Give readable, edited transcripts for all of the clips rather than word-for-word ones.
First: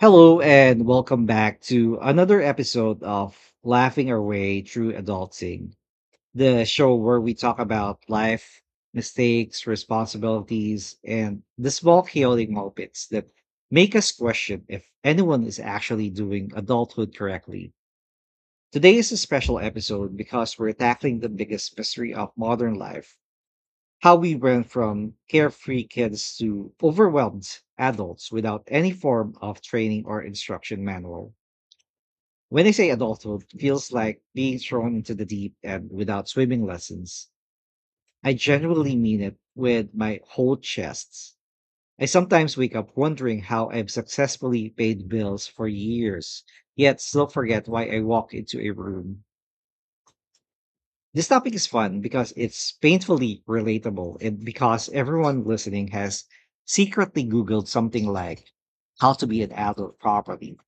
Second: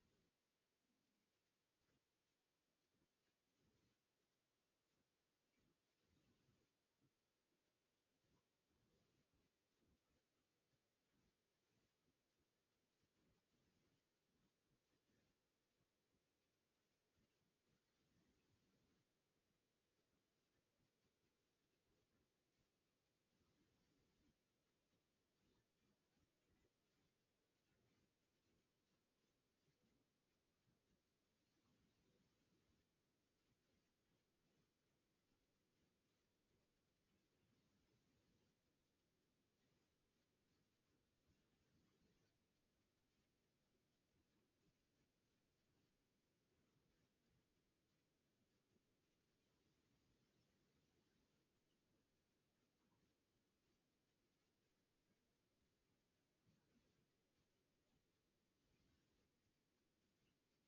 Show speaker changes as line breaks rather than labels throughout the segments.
Hello and welcome back to another episode of Laughing Our Way Through Adulting, the show where we talk about life, mistakes, responsibilities, and the small chaotic moments that make us question if anyone is actually doing adulthood correctly. Today is a special episode because we're tackling the biggest mystery of modern life: how we went from carefree kids to overwhelmed adults without any form of training or instruction manual. When I say adulthood feels like being thrown into the deep end without swimming lessons, I genuinely mean it with my whole chest. I sometimes wake up wondering how I've successfully paid bills for years, yet still forget why I walk into a room. This topic is fun because it's painfully relatable and because everyone listening has secretly Googled something like how to be an adult properly.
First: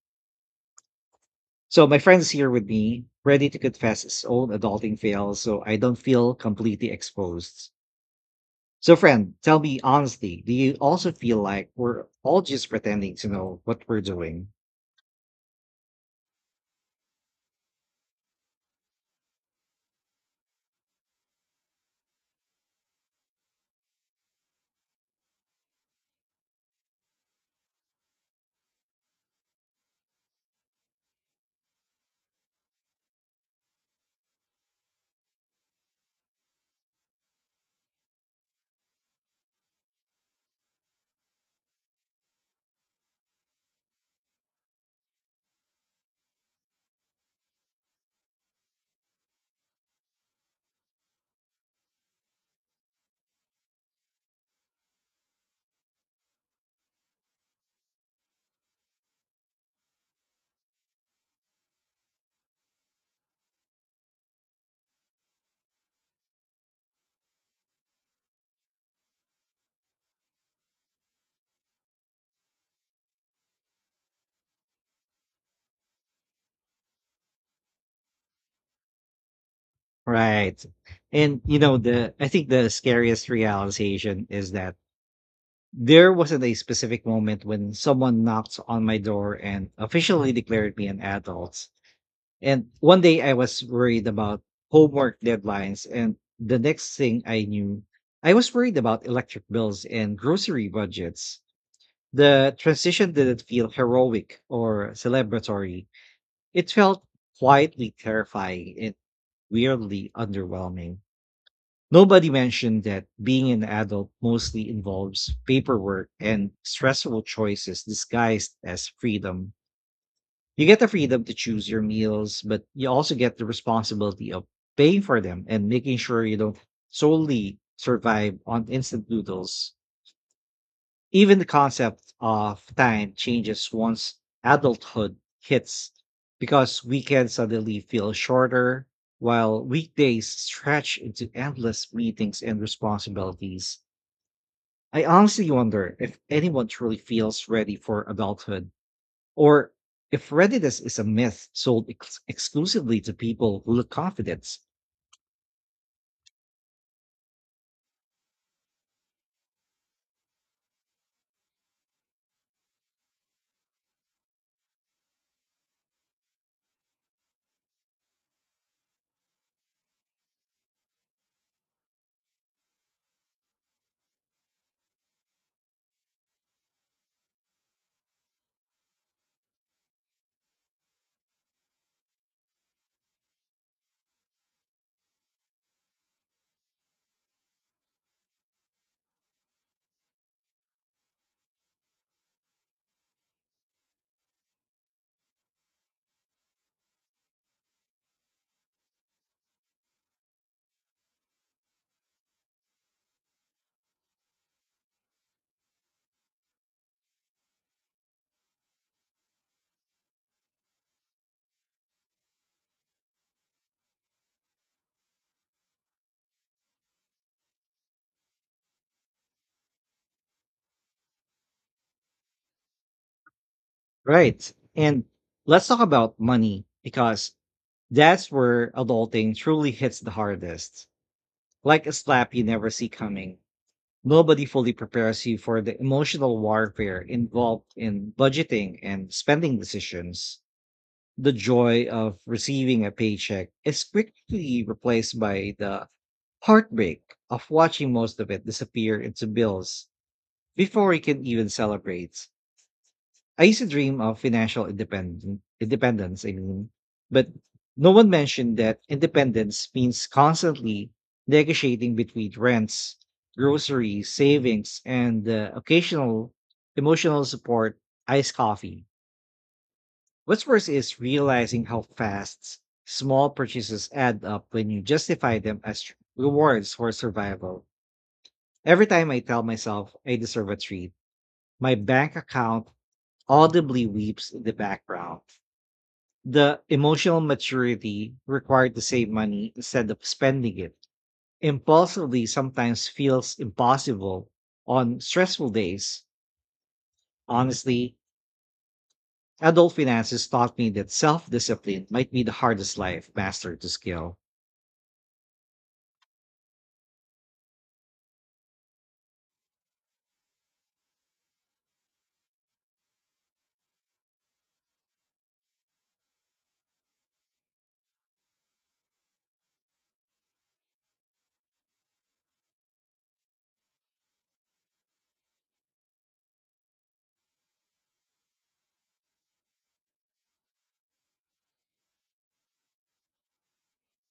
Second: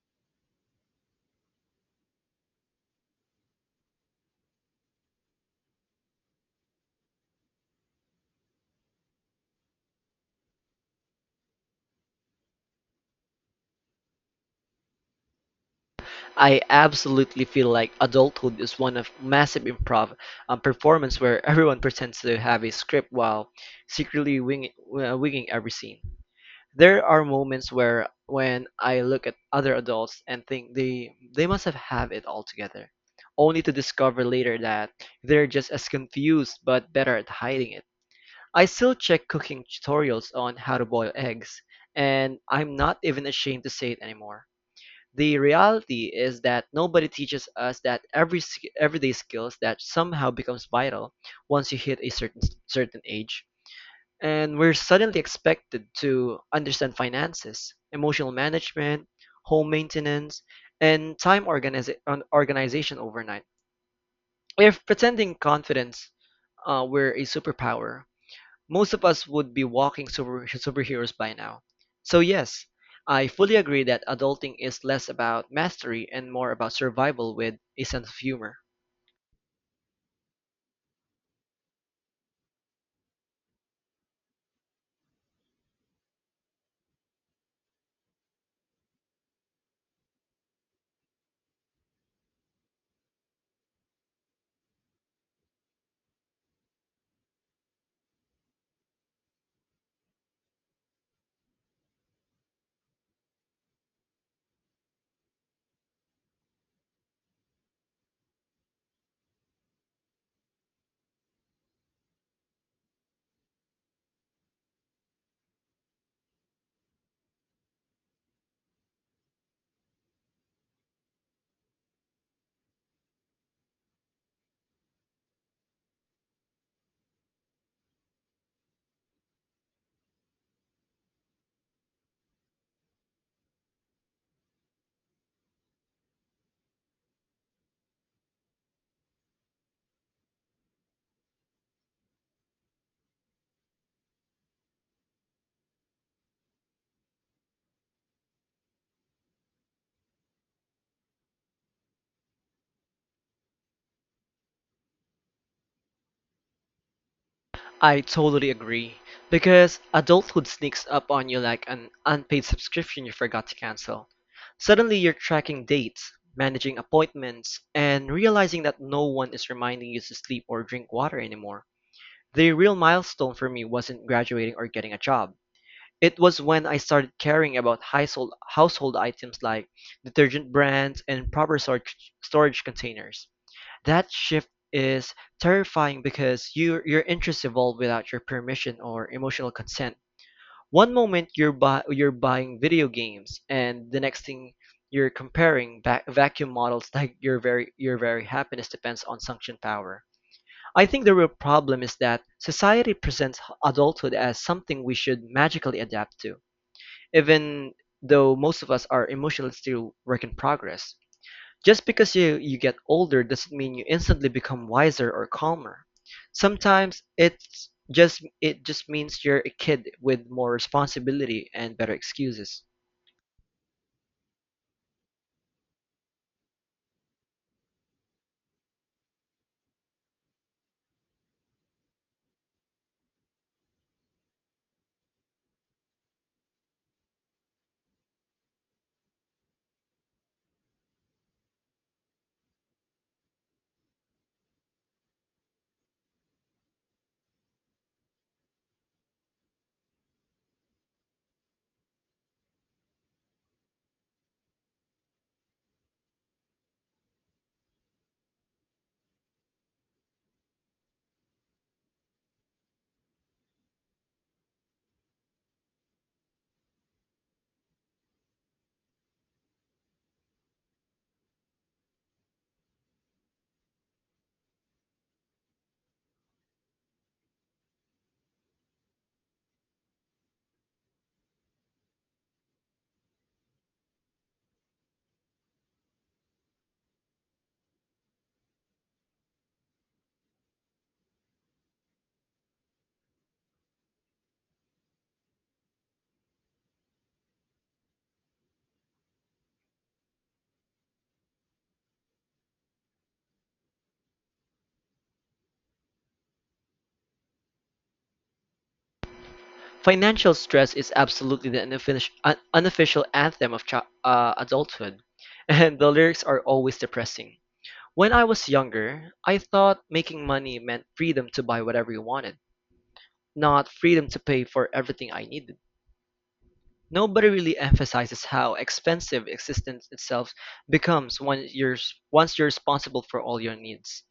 So my friend's here with me, ready to confess his own adulting fails so I don't feel completely exposed. So friend, tell me honestly, do you also feel like we're all just pretending to know what we're doing?
I absolutely feel like adulthood is one of massive improv performance where everyone pretends to have a script while secretly winging every scene. There are moments where when I look at other adults and think they must have it all together, only to discover later that they're just as confused but better at hiding it. I still check cooking tutorials on how to boil eggs, and I'm not even ashamed to say it anymore. The reality is that nobody teaches us that everyday skills that somehow becomes vital once you hit a certain age. And we're suddenly expected to understand finances, emotional management, home maintenance, and organization overnight. If pretending confidence were a superpower, most of us would be walking superheroes by now. So, yes, I fully agree that adulting is less about mastery and more about survival with a sense of humor.
Right. And you know, the I think the scariest realization is that there wasn't a specific moment when someone knocked on my door and officially declared me an adult. And one day I was worried about homework deadlines, and the next thing I knew, I was worried about electric bills and grocery budgets. The transition didn't feel heroic or celebratory. It felt quietly terrifying and weirdly underwhelming. Nobody mentioned that being an adult mostly involves paperwork and stressful choices disguised as freedom. You get the freedom to choose your meals, but you also get the responsibility of paying for them and making sure you don't solely survive on instant noodles. Even the concept of time changes once adulthood hits because weekends suddenly feel shorter, while weekdays stretch into endless meetings and responsibilities. I honestly wonder if anyone truly feels ready for adulthood, or if readiness is a myth sold exclusively to people who look confident.
I totally agree, because adulthood sneaks up on you like an unpaid subscription you forgot to cancel. Suddenly, you're tracking dates, managing appointments, and realizing that no one is reminding you to sleep or drink water anymore. The real milestone for me wasn't graduating or getting a job. It was when I started caring about household items like detergent brands and proper storage containers. That shift is terrifying because your interests evolve without your permission or emotional consent. One moment you're buy, you're buying video games, and the next thing you're comparing vacuum models like your very happiness depends on suction power. I think the real problem is that society presents adulthood as something we should magically adapt to even though most of us are emotionally still work in progress. Just because you get older doesn't mean you instantly become wiser or calmer. Sometimes it just means you're a kid with more responsibility and better excuses.
Right. And let's talk about money because that's where adulting truly hits the hardest. Like a slap you never see coming. Nobody fully prepares you for the emotional warfare involved in budgeting and spending decisions. The joy of receiving a paycheck is quickly replaced by the heartbreak of watching most of it disappear into bills before I can even celebrate. I used to dream of financial independence. Independence, I mean, but no one mentioned that independence means constantly negotiating between rents, groceries, savings, and the occasional emotional support, iced coffee. What's worse is realizing how fast small purchases add up when you justify them as rewards for survival. Every time I tell myself I deserve a treat, my bank account audibly weeps in the background. The emotional maturity required to save money instead of spending it impulsively sometimes feels impossible on stressful days. Honestly, adult finances taught me that self discipline might be the hardest life master to skill.
Financial stress is absolutely the unofficial anthem of adulthood, and the lyrics are always depressing. When I was younger, I thought making money meant freedom to buy whatever you wanted, not freedom to pay for everything I needed. Nobody really emphasizes how expensive existence itself becomes once you're responsible for all your needs.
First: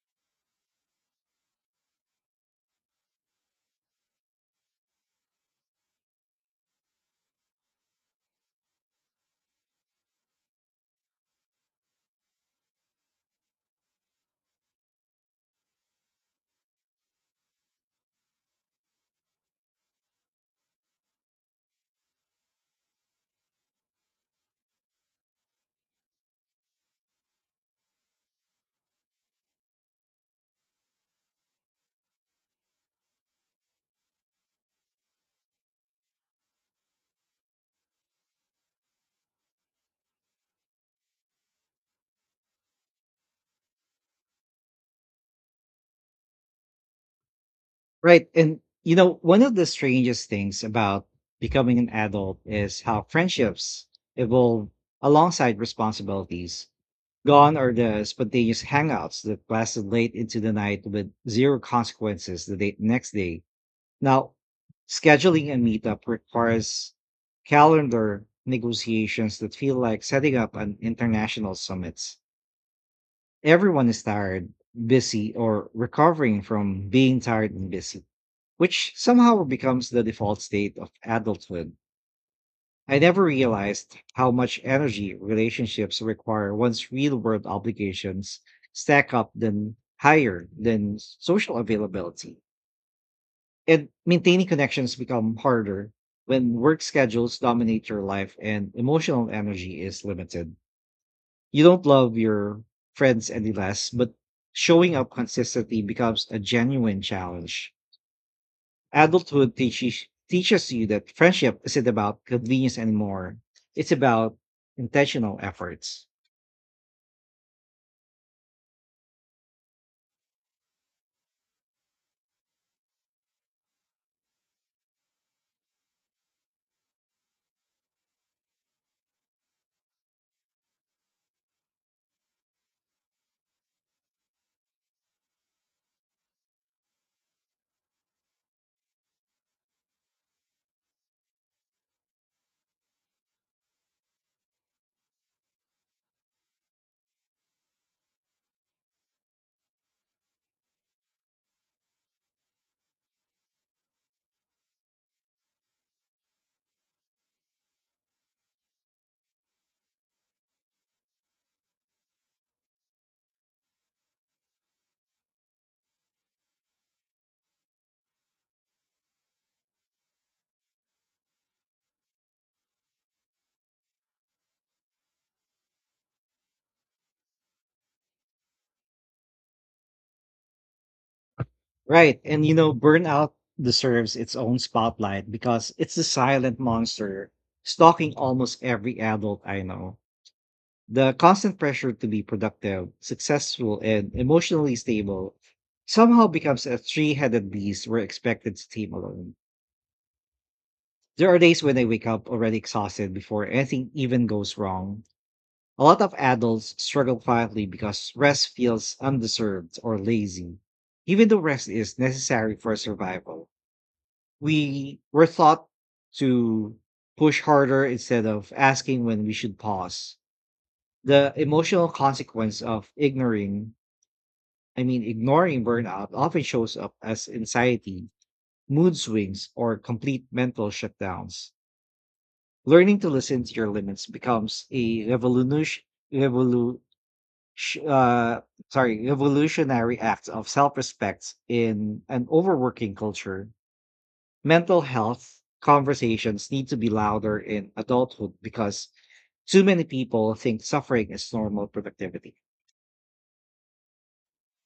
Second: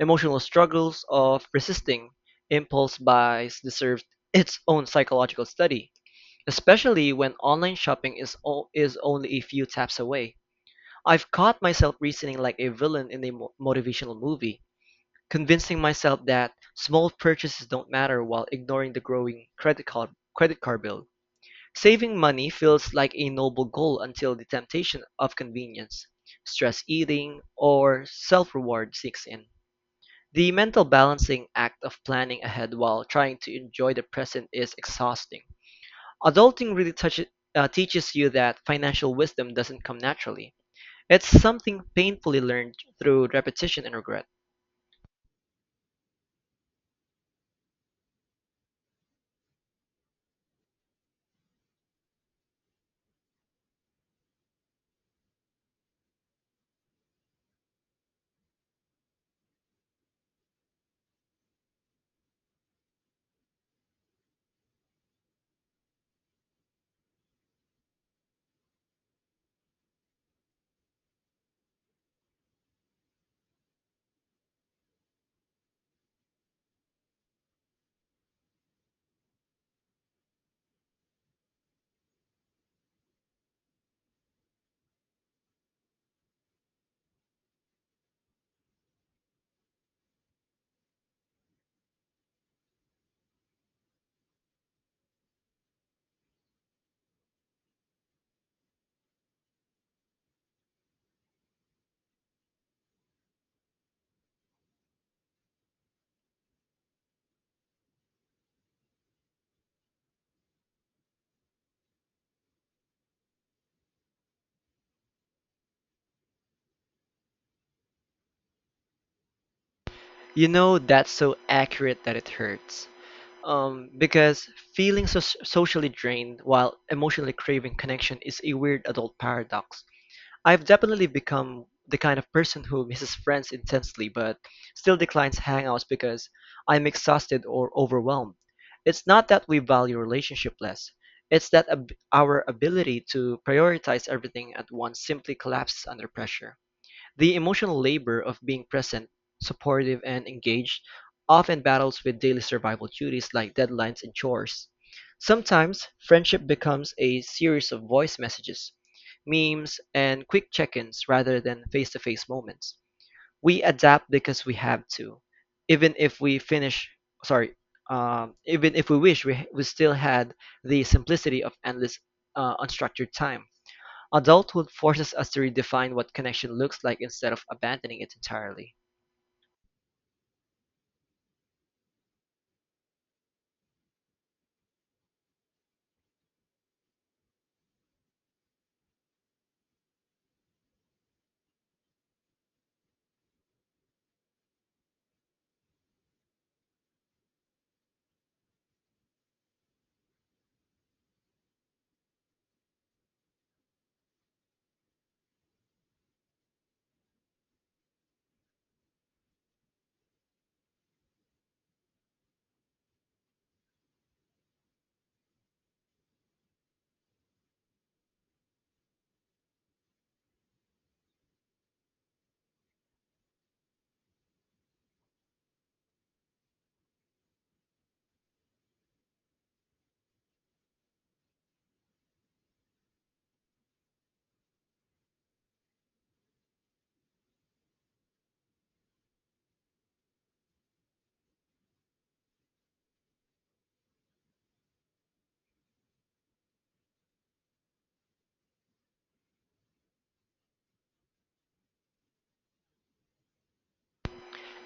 Emotional struggles of resisting impulse buys deserve its own psychological study, especially when online shopping is only a few taps away. I've caught myself reasoning like a villain in a motivational movie, convincing myself that small purchases don't matter while ignoring the growing credit card bill. Saving money feels like a noble goal until the temptation of convenience, stress eating, or self-reward sneaks in. The mental balancing act of planning ahead while trying to enjoy the present is exhausting. Adulting really teaches you that financial wisdom doesn't come naturally. It's something painfully learned through repetition and regret.
Right. And, you know, one of the strangest things about becoming an adult is how friendships evolve alongside responsibilities. Gone are the spontaneous hangouts that lasted late into the night with zero consequences next day. Now, scheduling a meetup requires calendar negotiations that feel like setting up an international summit. Everyone is tired, busy, or recovering from being tired and busy, which somehow becomes the default state of adulthood. I never realized how much energy relationships require once real world obligations stack up than higher than social availability. And maintaining connections become harder when work schedules dominate your life and emotional energy is limited. You don't love your friends any less, but showing up consistently becomes a genuine challenge. Adulthood teaches you that friendship isn't about convenience anymore. It's about intentional efforts.
You know that's so accurate that it hurts. Because feeling so socially drained while emotionally craving connection is a weird adult paradox. I've definitely become the kind of person who misses friends intensely but still declines hangouts because I'm exhausted or overwhelmed. It's not that we value relationship less. It's that our ability to prioritize everything at once simply collapses under pressure. The emotional labor of being present, supportive, and engaged often battles with daily survival duties like deadlines and chores. Sometimes, friendship becomes a series of voice messages, memes, and quick check ins rather than face to face moments. We adapt because we have to, even if we finish, sorry, even if we wish we still had the simplicity of endless unstructured time. Adulthood forces us to redefine what connection looks like instead of abandoning it entirely.
Right. And you know, burnout deserves its own spotlight because it's the silent monster stalking almost every adult I know. The constant pressure to be productive, successful, and emotionally stable somehow becomes a three-headed beast we're expected to tame alone. There are days when I wake up already exhausted before anything even goes wrong. A lot of adults struggle quietly because rest feels undeserved or lazy. Even though rest is necessary for survival, we were taught to push harder instead of asking when we should pause. The emotional consequence of ignoring burnout often shows up as anxiety, mood swings, or complete mental shutdowns. Learning to listen to your limits becomes a sh- uh, revolutionary acts of self-respect in an overworking culture. Mental health conversations need to be louder in adulthood because too many people think suffering is normal productivity.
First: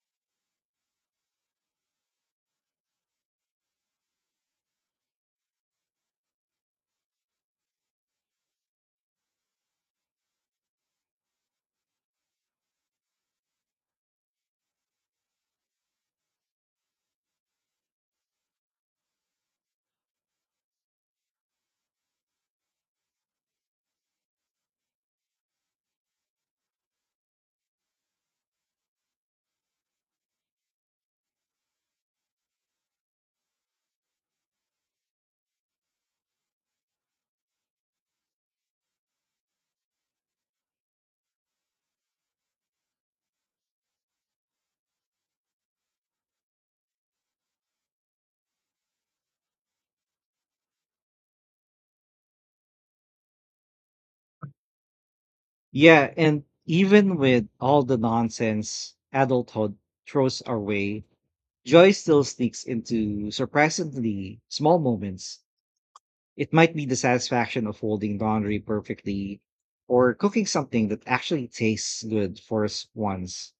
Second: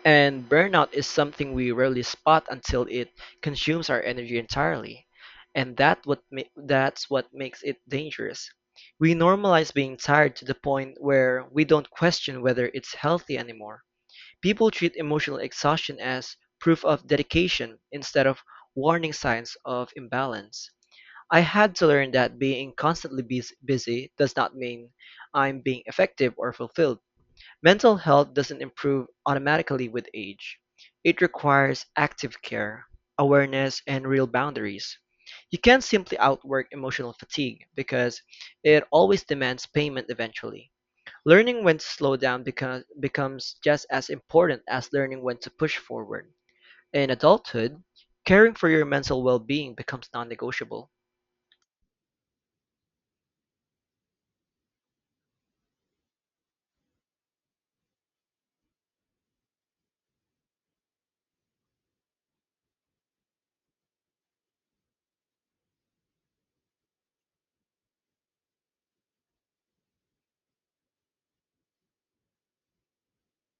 And burnout is something we rarely spot until it consumes our energy entirely. And that's what makes it dangerous. We normalize being tired to the point where we don't question whether it's healthy anymore. People treat emotional exhaustion as proof of dedication instead of warning signs of imbalance. I had to learn that being constantly busy does not mean I'm being effective or fulfilled. Mental health doesn't improve automatically with age. It requires active care, awareness, and real boundaries. You can't simply outwork emotional fatigue because it always demands payment eventually. Learning when to slow down becomes just as important as learning when to push forward. In adulthood, caring for your mental well being becomes non negotiable.
Yeah, and even with all the nonsense adulthood throws our way, joy still sneaks into surprisingly small moments. It might be the satisfaction of folding laundry perfectly or cooking something that actually tastes good for us once.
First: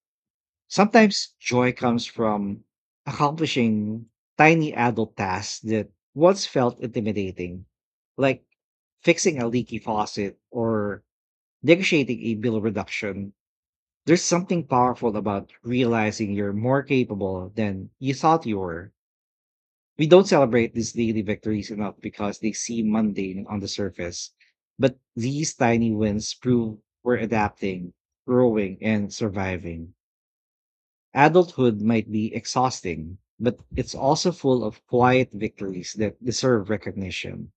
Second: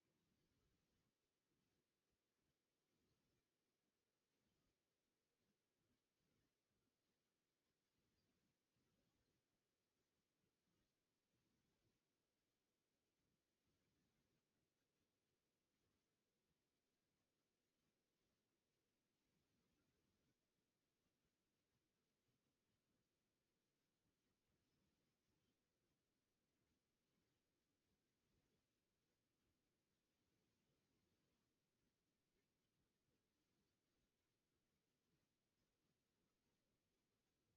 Sometimes joy comes from accomplishing tiny adult tasks that once felt intimidating, like fixing a leaky faucet or negotiating a bill reduction. There's something powerful about realizing you're more capable than you thought you were. We don't celebrate these daily victories enough because they seem mundane on the surface. But these tiny wins prove we're adapting, growing, and surviving. Adulthood might be exhausting, but it's also full of quiet victories that deserve recognition.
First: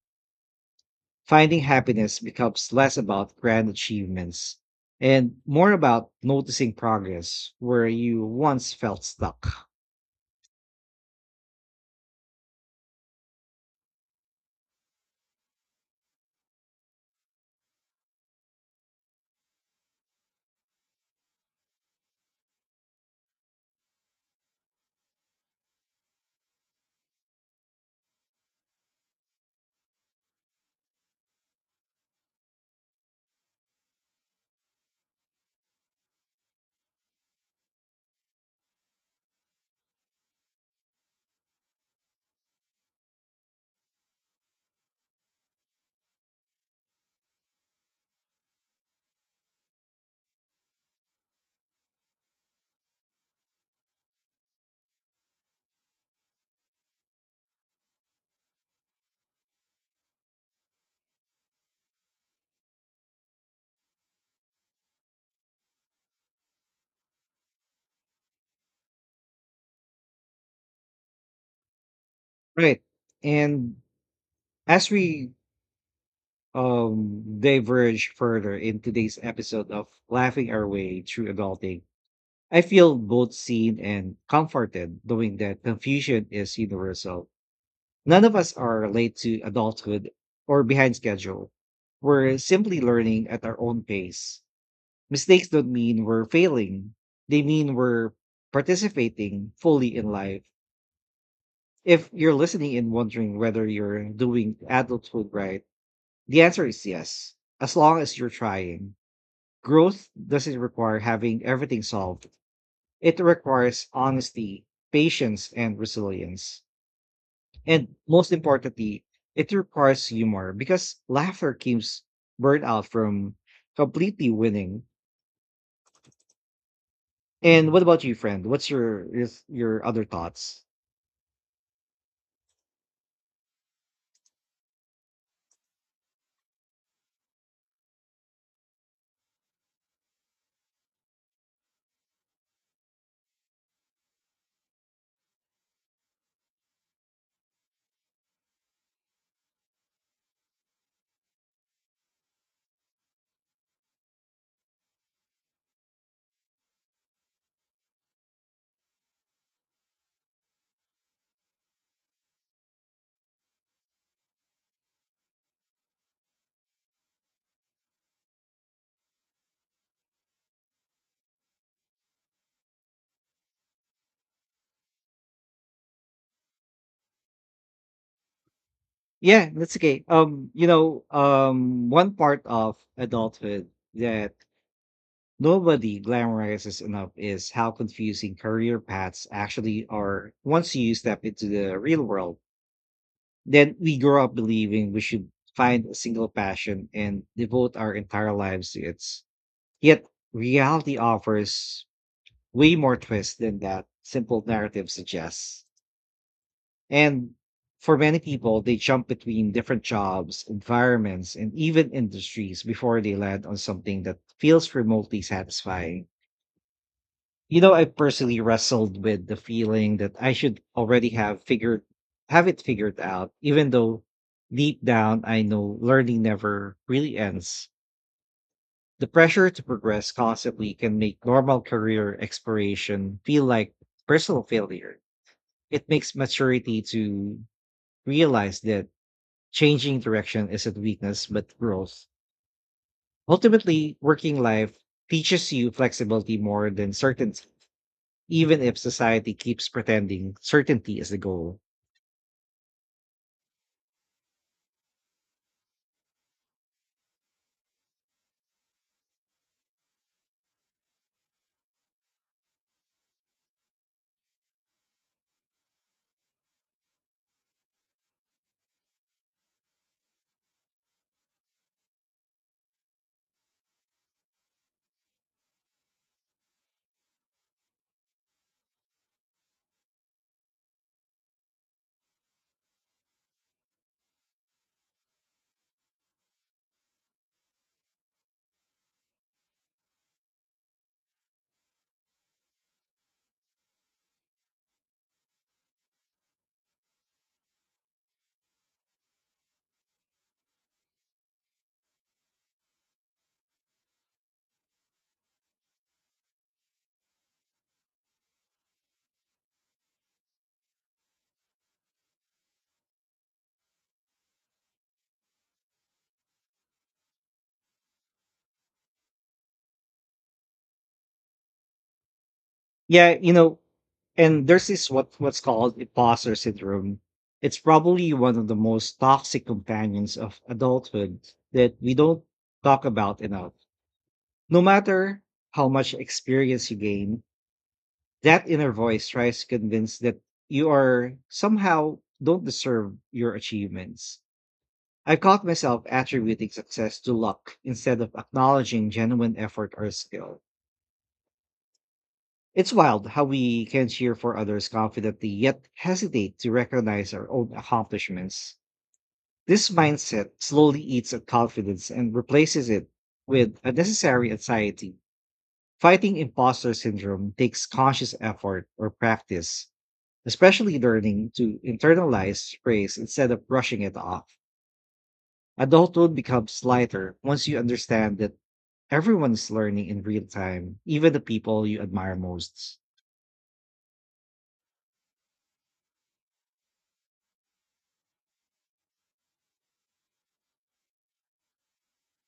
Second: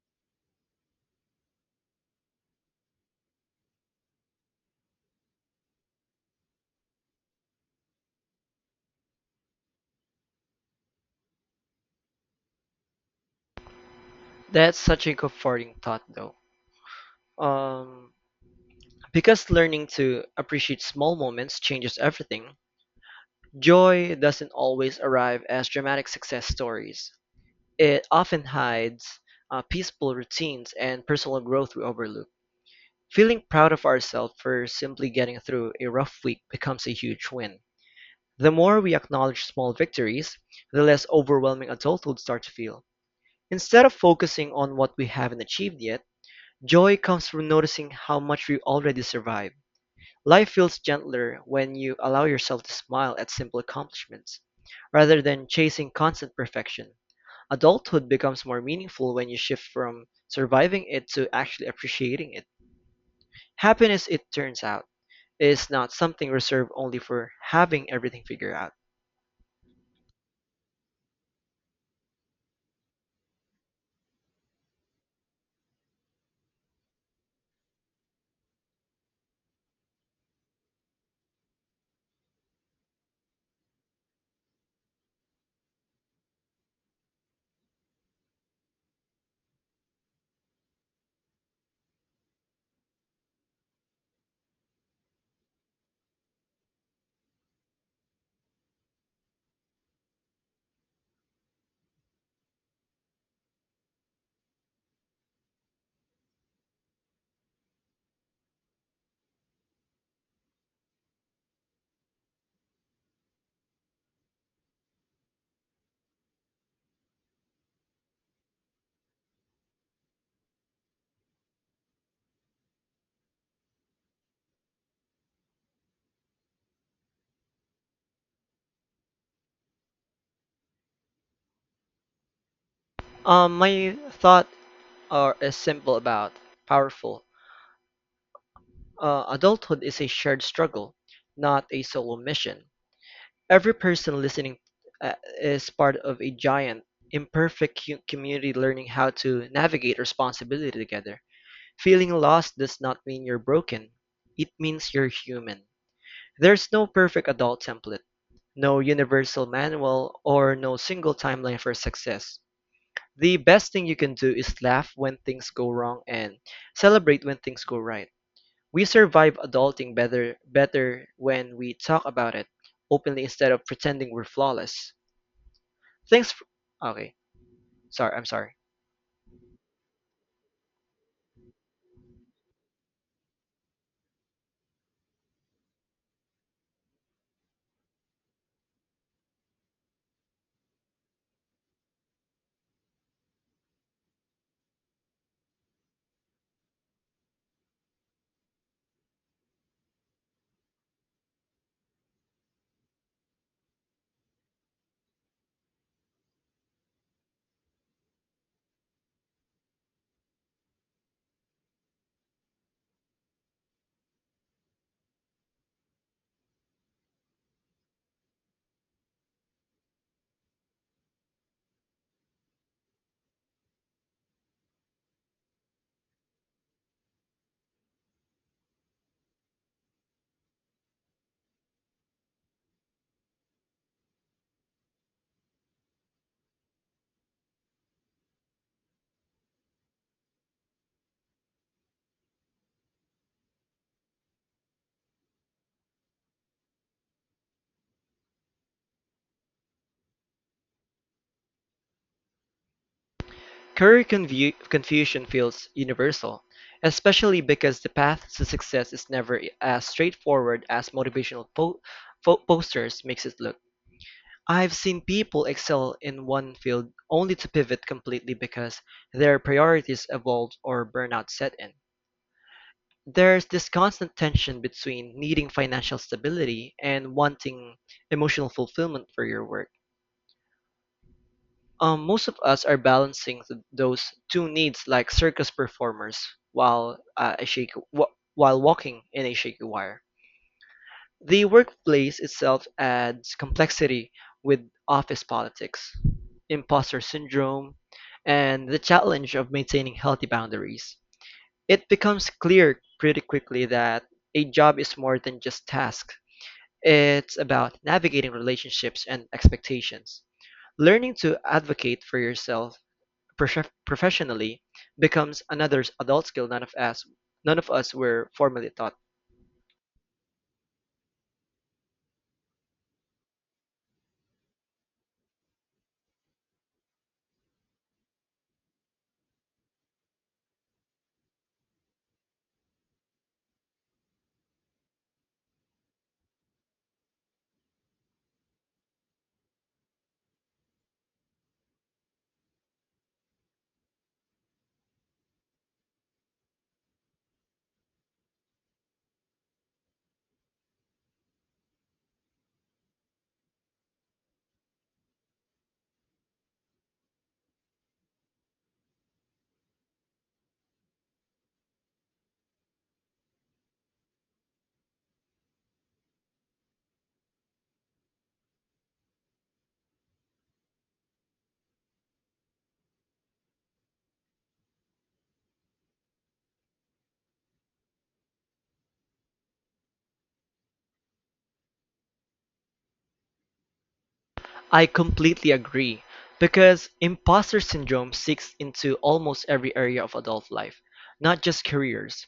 Finding happiness becomes less about grand achievements and more about noticing progress where you once felt stuck.
That's such a comforting thought, though. Um, because learning to appreciate small moments changes everything. Joy doesn't always arrive as dramatic success stories. It often hides peaceful routines and personal growth we overlook. Feeling proud of ourselves for simply getting through a rough week becomes a huge win. The more we acknowledge small victories, the less overwhelming adulthood starts to feel. Instead of focusing on what we haven't achieved yet, joy comes from noticing how much we already survived. Life feels gentler when you allow yourself to smile at simple accomplishments, rather than chasing constant perfection. Adulthood becomes more meaningful when you shift from surviving it to actually appreciating it. Happiness, it turns out, is not something reserved only for having everything figured out.
Right. And as we diverge further in today's episode of Laughing Our Way Through Adulting, I feel both seen and comforted knowing that confusion is universal. None of us are late to adulthood or behind schedule. We're simply learning at our own pace. Mistakes don't mean we're failing, they mean we're participating fully in life. If you're listening and wondering whether you're doing adulthood right, the answer is yes, as long as you're trying. Growth doesn't require having everything solved, it requires honesty, patience, and resilience. And most importantly, it requires humor because laughter keeps burnout from completely winning. And what about you, friend? What's your other thoughts?
My thought are is simple about powerful. Adulthood is a shared struggle, not a solo mission. Every person listening uh, is part of a giant, imperfect community learning how to navigate responsibility together. Feeling lost does not mean you're broken, it means you're human. There's no perfect adult template, no universal manual, or no single timeline for success. The best thing you can do is laugh when things go wrong and celebrate when things go right. We survive adulting better when we talk about it openly instead of pretending we're flawless. Thanks for, okay, sorry, I'm sorry.
Yeah, that's okay. You know, one part of adulthood that nobody glamorizes enough is how confusing career paths actually are once you step into the real world. Then we grow up believing we should find a single passion and devote our entire lives to it. Yet reality offers way more twists than that simple narrative suggests. And for many people, they jump between different jobs, environments, and even industries before they land on something that feels remotely satisfying. You know, I personally wrestled with the feeling that I should already have figured have it figured out, even though deep down I know learning never really ends. The pressure to progress constantly can make normal career exploration feel like personal failure. It makes maturity to realize that changing direction isn't weakness but growth. Ultimately, working life teaches you flexibility more than certainty, even if society keeps pretending certainty is the goal.
Career confusion feels universal, especially because the path to success is never as straightforward as motivational posters makes it look. I've seen people excel in one field only to pivot completely because their priorities evolved or burnout set in. There's this constant tension between needing financial stability and wanting emotional fulfillment for your work. Most of us are balancing those two needs like circus performers while uh, a shaky, wa while walking in a shaky wire. The workplace itself adds complexity with office politics, imposter syndrome, and the challenge of maintaining healthy boundaries. It becomes clear pretty quickly that a job is more than just tasks. It's about navigating relationships and expectations. Learning to advocate for yourself professionally becomes another adult skill none of us were formally taught.
Yeah, you know, and there's this what's called imposter syndrome. It's probably one of the most toxic companions of adulthood that we don't talk about enough. No matter how much experience you gain, that inner voice tries to convince that you are somehow don't deserve your achievements. I caught myself attributing success to luck instead of acknowledging genuine effort or skill. It's wild how we can cheer for others confidently yet hesitate to recognize our own accomplishments. This mindset slowly eats at confidence and replaces it with unnecessary anxiety. Fighting imposter syndrome takes conscious effort or practice, especially learning to internalize praise instead of brushing it off. Adulthood becomes lighter once you understand that everyone is learning in real time, even the people you admire most.
I completely agree because imposter syndrome seeks into almost every area of adult life, not just careers.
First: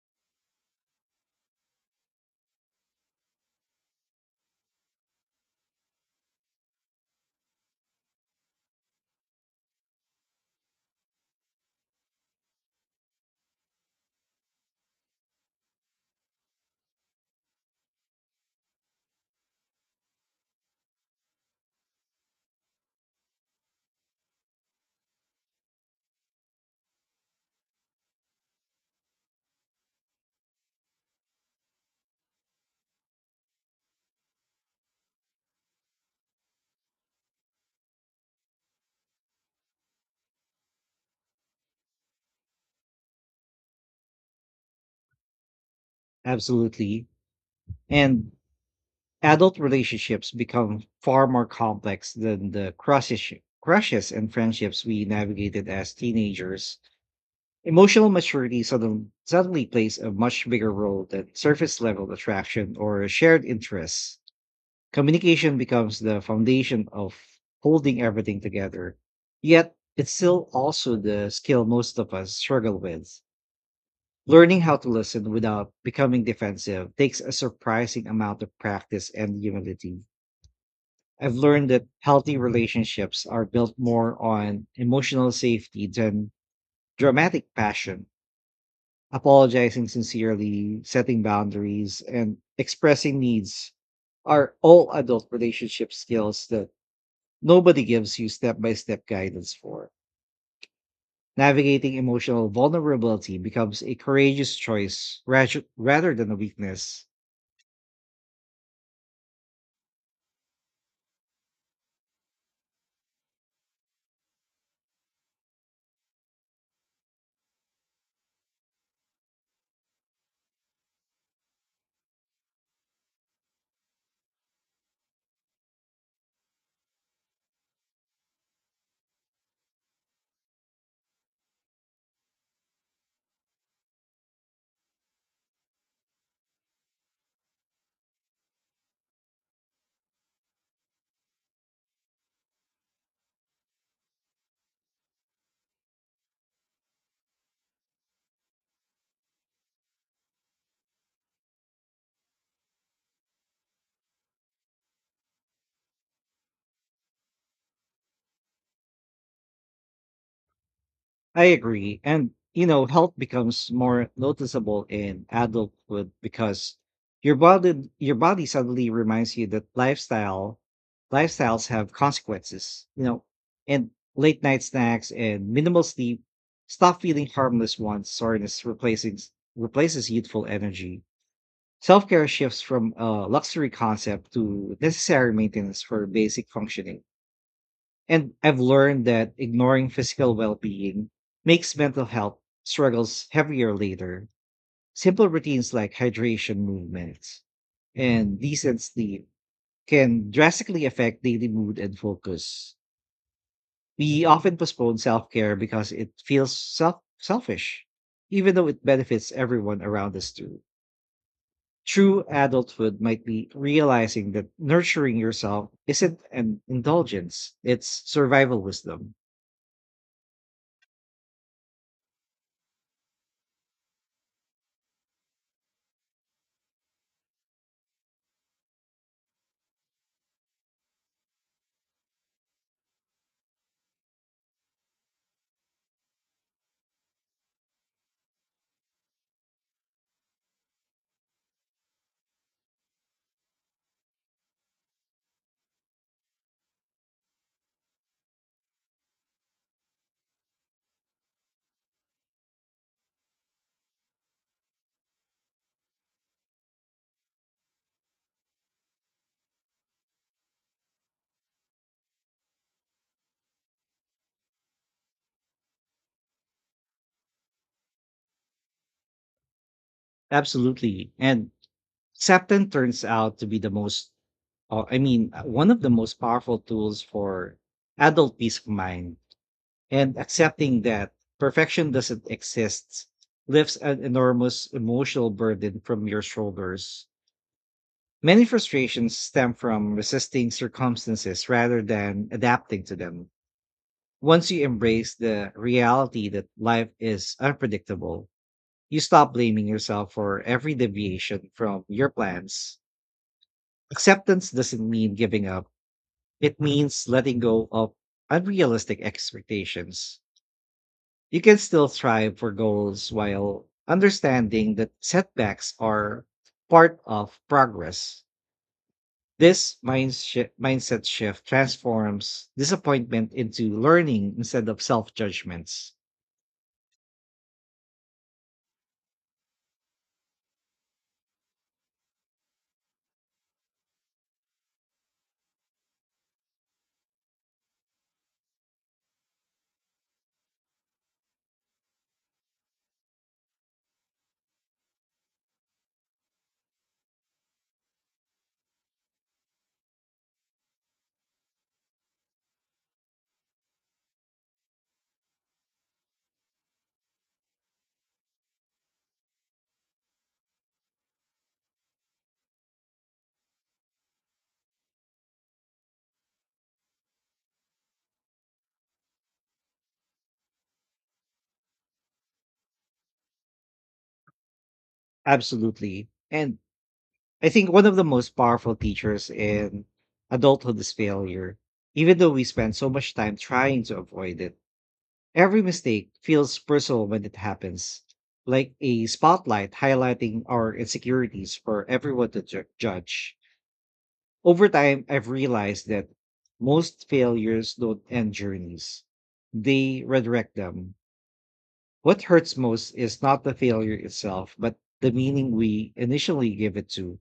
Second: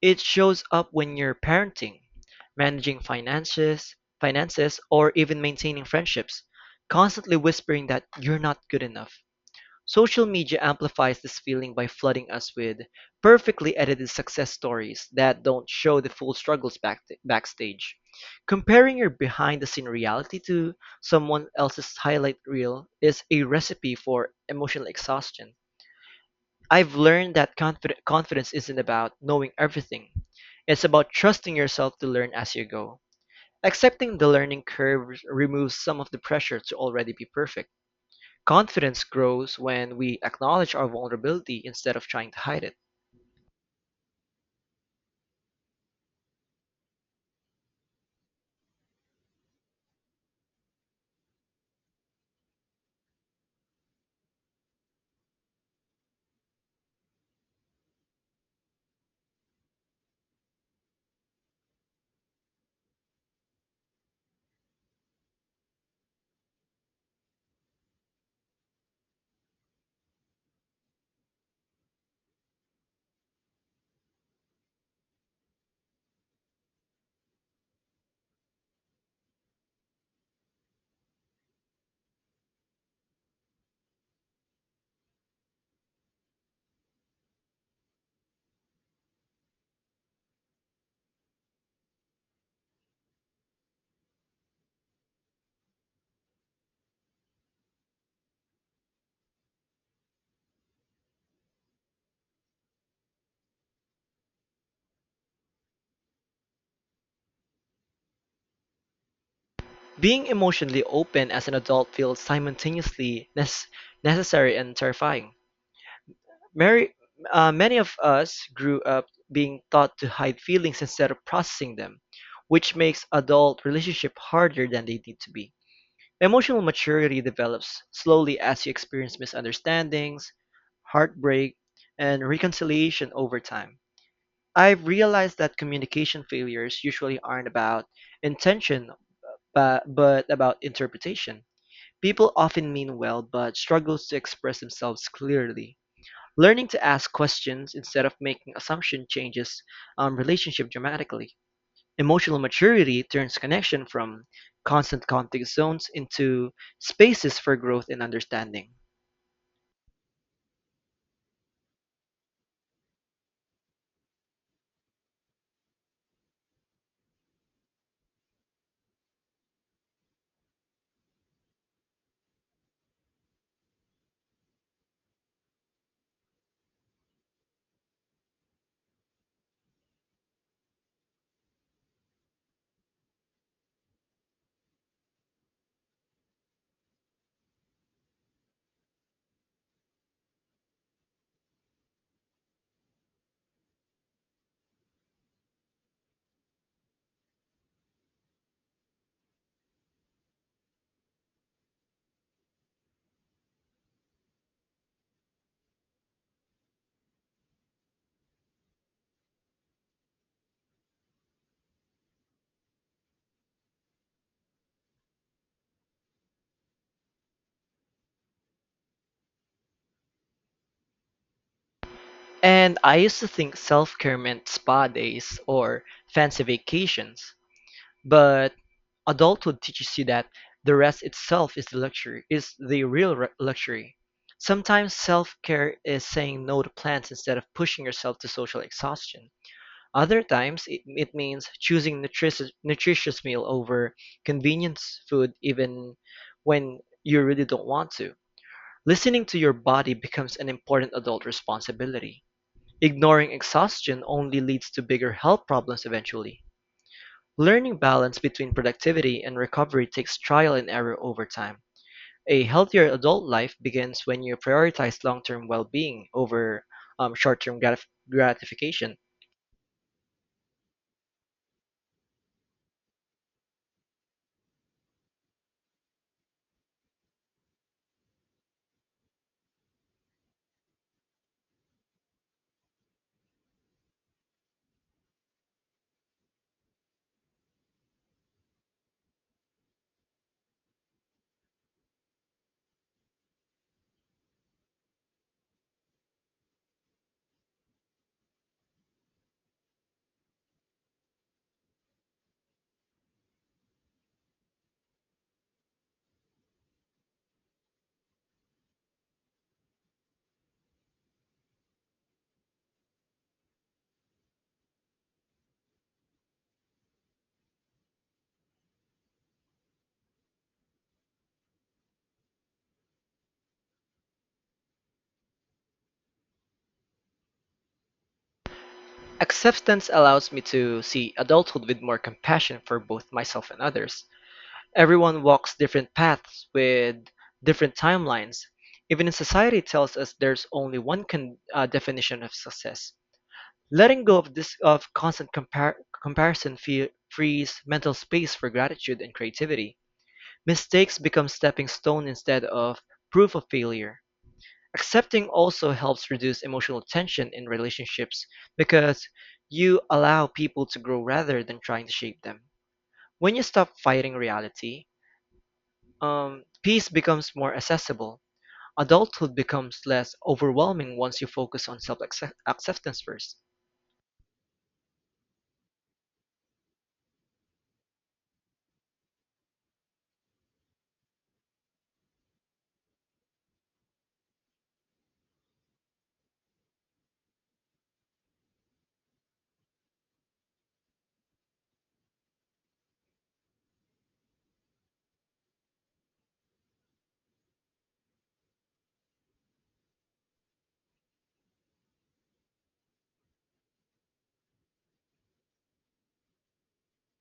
It shows up when you're parenting, managing finances, or even maintaining friendships, constantly whispering that you're not good enough. Social media amplifies this feeling by flooding us with perfectly edited success stories that don't show the full struggles backstage. Comparing your behind the scene reality to someone else's highlight reel is a recipe for emotional exhaustion. I've learned that confidence isn't about knowing everything. It's about trusting yourself to learn as you go. Accepting the learning curve removes some of the pressure to already be perfect. Confidence grows when we acknowledge our vulnerability instead of trying to hide it.
Absolutely. And adult relationships become far more complex than the crushes and friendships we navigated as teenagers. Emotional maturity suddenly plays a much bigger role than surface level attraction or shared interests. Communication becomes the foundation of holding everything together. Yet, it's still also the skill most of us struggle with. Learning how to listen without becoming defensive takes a surprising amount of practice and humility. I've learned that healthy relationships are built more on emotional safety than dramatic passion, apologizing sincerely, setting boundaries, and expressing needs are all adult relationship skills that nobody gives you step by step guidance for. Navigating emotional vulnerability becomes a courageous choice rather than a weakness.
Being emotionally open as an adult feels simultaneously necessary and terrifying. Mary, Many of us grew up being taught to hide feelings instead of processing them, which makes adult relationship harder than they need to be. Emotional maturity develops slowly as you experience misunderstandings, heartbreak, and reconciliation over time. I've realized that communication failures usually aren't about intention, but about interpretation. People often mean well but struggle to express themselves clearly. Learning to ask questions instead of making assumption changes relationship dramatically. Emotional maturity turns connection from constant conflict zones into spaces for growth and understanding.
I agree. And, you know, health becomes more noticeable in adulthood because your body suddenly reminds you that lifestyles have consequences, you know, and late night snacks and minimal sleep stop feeling harmless once soreness replacing replaces youthful energy. Self-care shifts from a luxury concept to necessary maintenance for basic functioning. And I've learned that ignoring physical well being makes mental health struggles heavier later. Simple routines like hydration, movement, and decent sleep can drastically affect daily mood and focus. We often postpone self care because it feels selfish, even though it benefits everyone around us too. True adulthood might be realizing that nurturing yourself isn't an indulgence, it's survival wisdom.
And I used to think self-care meant spa days or fancy vacations, but adulthood teaches you that the rest itself is the luxury, is the real luxury. Sometimes self-care is saying no to plans instead of pushing yourself to social exhaustion. Other times, it means choosing nutritious meal over convenience food even when you really don't want to. Listening to your body becomes an important adult responsibility. Ignoring exhaustion only leads to bigger health problems eventually. Learning balance between productivity and recovery takes trial and error over time. A healthier adult life begins when you prioritize long term well being over short term gratification.
Absolutely. And Septon turns out to be the most, I mean, one of the most powerful tools for adult peace of mind. And accepting that perfection doesn't exist lifts an enormous emotional burden from your shoulders. Many frustrations stem from resisting circumstances rather than adapting to them. Once you embrace the reality that life is unpredictable, you stop blaming yourself for every deviation from your plans. Acceptance doesn't mean giving up, it means letting go of unrealistic expectations. You can still strive for goals while understanding that setbacks are part of progress. This mindset shift transforms disappointment into learning instead of self judgments.
Acceptance allows me to see adulthood with more compassion for both myself and others. Everyone walks different paths with different timelines. Even in society tells us there's only definition of success. Letting go of this of constant comparison frees mental space for gratitude and creativity. Mistakes become stepping stone instead of proof of failure. Accepting also helps reduce emotional tension in relationships because you allow people to grow rather than trying to shape them. When you stop fighting reality, peace becomes more accessible. Adulthood becomes less overwhelming once you focus on self acceptance first.
Absolutely. And I think one of the most powerful teachers in adulthood is failure. Even though we spend so much time trying to avoid it, every mistake feels personal when it happens, like a spotlight highlighting our insecurities for everyone to judge. Over time, I've realized that most failures don't end journeys, they redirect them. What hurts most is not the failure itself, but the meaning we initially give it to.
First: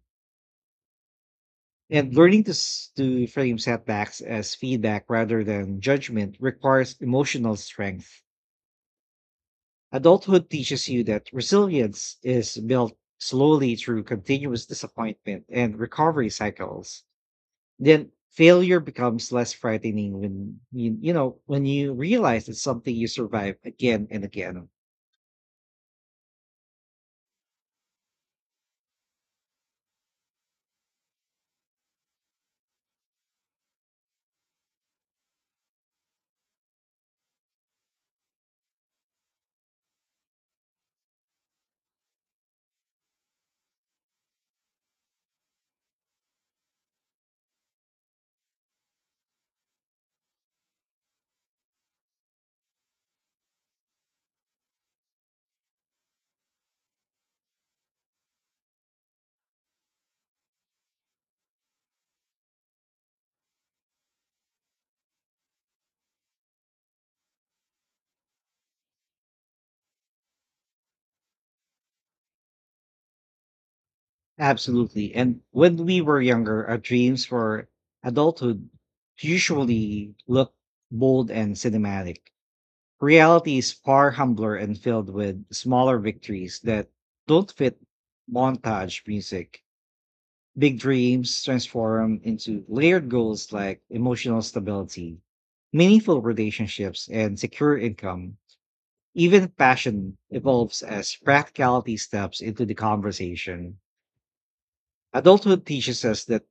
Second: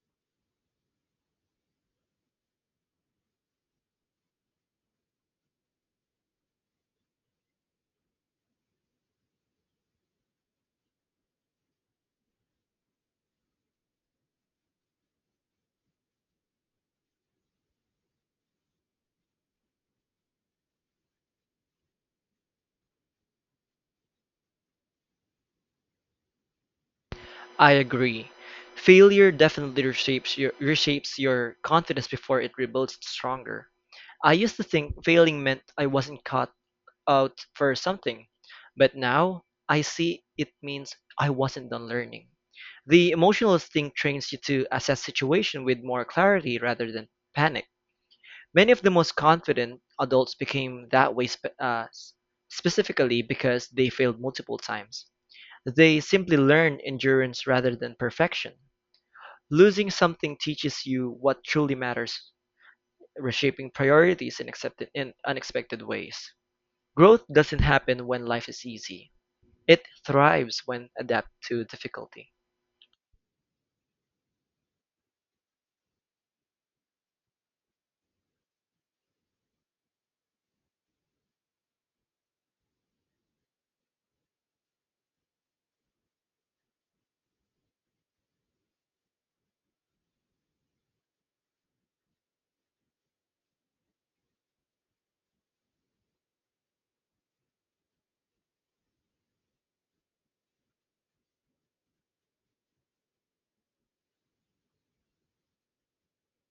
And learning to frame setbacks as feedback rather than judgment requires emotional strength. Adulthood teaches you that resilience is built slowly through continuous disappointment and recovery cycles. Then failure becomes less frightening when you know when you realize it's something you survive again and again.
I agree. Failure definitely reshapes your confidence before it rebuilds it stronger. I used to think failing meant I wasn't caught out for something. But now I see it means I wasn't done learning. The emotional instinct trains you to assess situation with more clarity rather than panic. Many of the most confident adults became that way specifically because they failed multiple times. They simply learn endurance rather than perfection. Losing something teaches you what truly matters, reshaping priorities in accepted in unexpected ways. Growth doesn't happen when life is easy. It thrives when adapted to difficulty.
Absolutely. And when we were younger, our dreams for adulthood usually look bold and cinematic. Reality is far humbler and filled with smaller victories that don't fit montage music. Big dreams transform into layered goals like emotional stability, meaningful relationships, and secure income. Even passion evolves as practicality steps into the conversation. Adulthood teaches us that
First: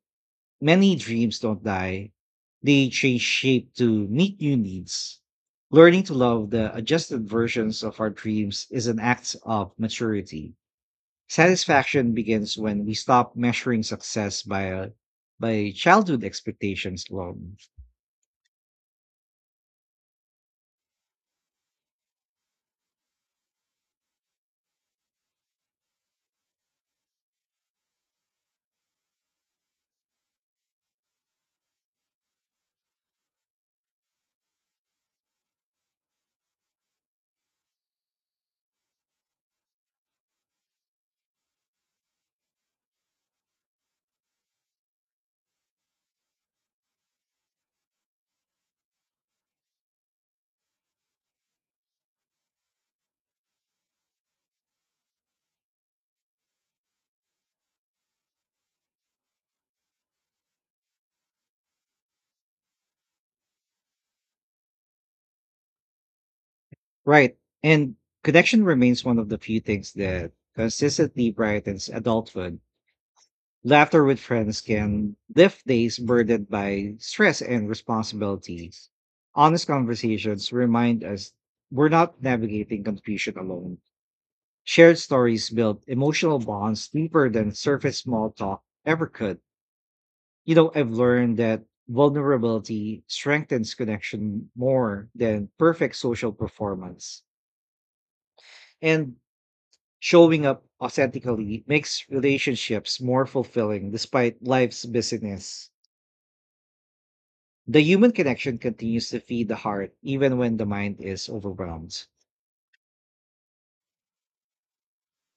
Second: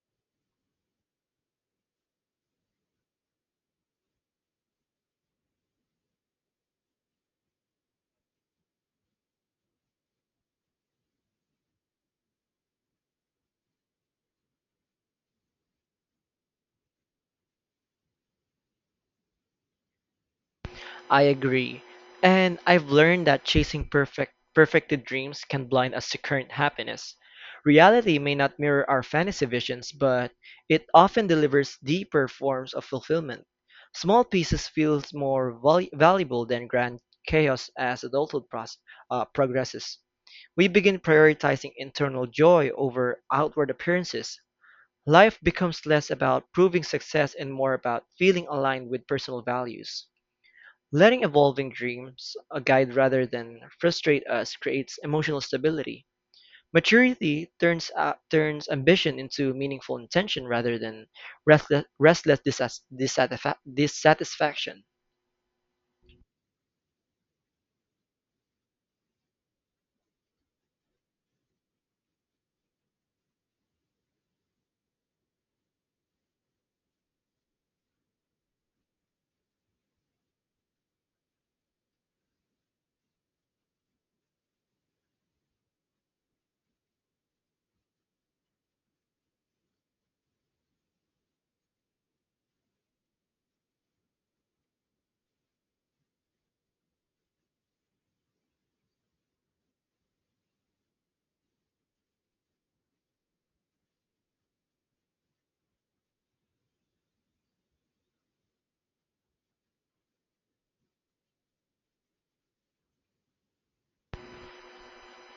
many dreams don't die, they change shape to meet new needs. Learning to love the adjusted versions of our dreams is an act of maturity. Satisfaction begins when we stop measuring success by childhood expectations alone.
I agree. And I've learned that chasing perfected dreams can blind us to current happiness. Reality may not mirror our fantasy visions, but it often delivers deeper forms of fulfillment. Small pieces feel more valuable than grand chaos as adulthood progresses. We begin prioritizing internal joy over outward appearances. Life becomes less about proving success and more about feeling aligned with personal values. Letting evolving dreams a guide rather than frustrate us creates emotional stability. Turns ambition into meaningful intention rather than restless dissatisfaction.
Right. And connection remains one of the few things that consistently brightens adulthood. Laughter with friends can lift days burdened by stress and responsibilities. Honest conversations remind us we're not navigating confusion alone. Shared stories build emotional bonds deeper than surface small talk ever could. You know, I've learned that vulnerability strengthens connection more than perfect social performance. And showing up authentically makes relationships more fulfilling despite life's busyness. The human connection continues to feed the heart even when the mind is overwhelmed.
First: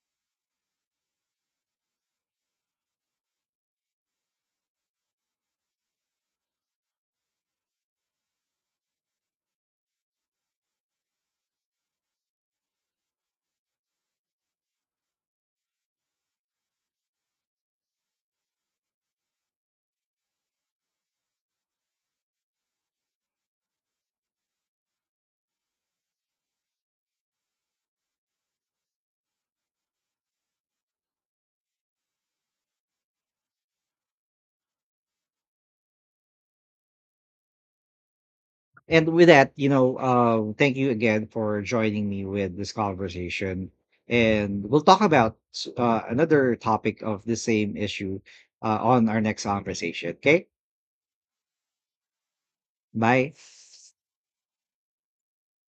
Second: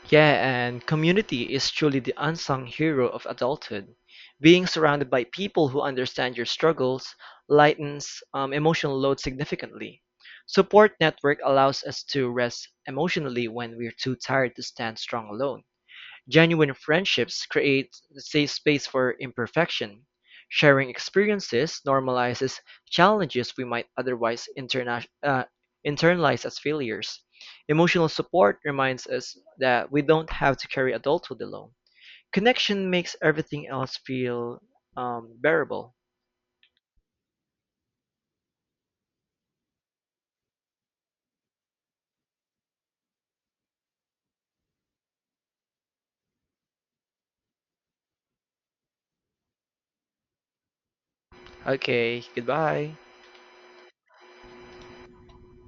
Yeah, and community is truly the unsung hero of adulthood. Being surrounded by people who understand your struggles lightens emotional load significantly. Support network allows us to rest emotionally when we're too tired to stand strong alone. Genuine friendships create safe space for imperfection. Sharing experiences normalizes challenges we might otherwise internalize as failures. Emotional support reminds us that we don't have to carry adulthood alone. Connection makes everything else feel bearable.
And with that, you know, thank you again for joining me with this conversation. And we'll talk about another topic of the same issue on our next conversation. Okay.
Okay, goodbye.
Bye.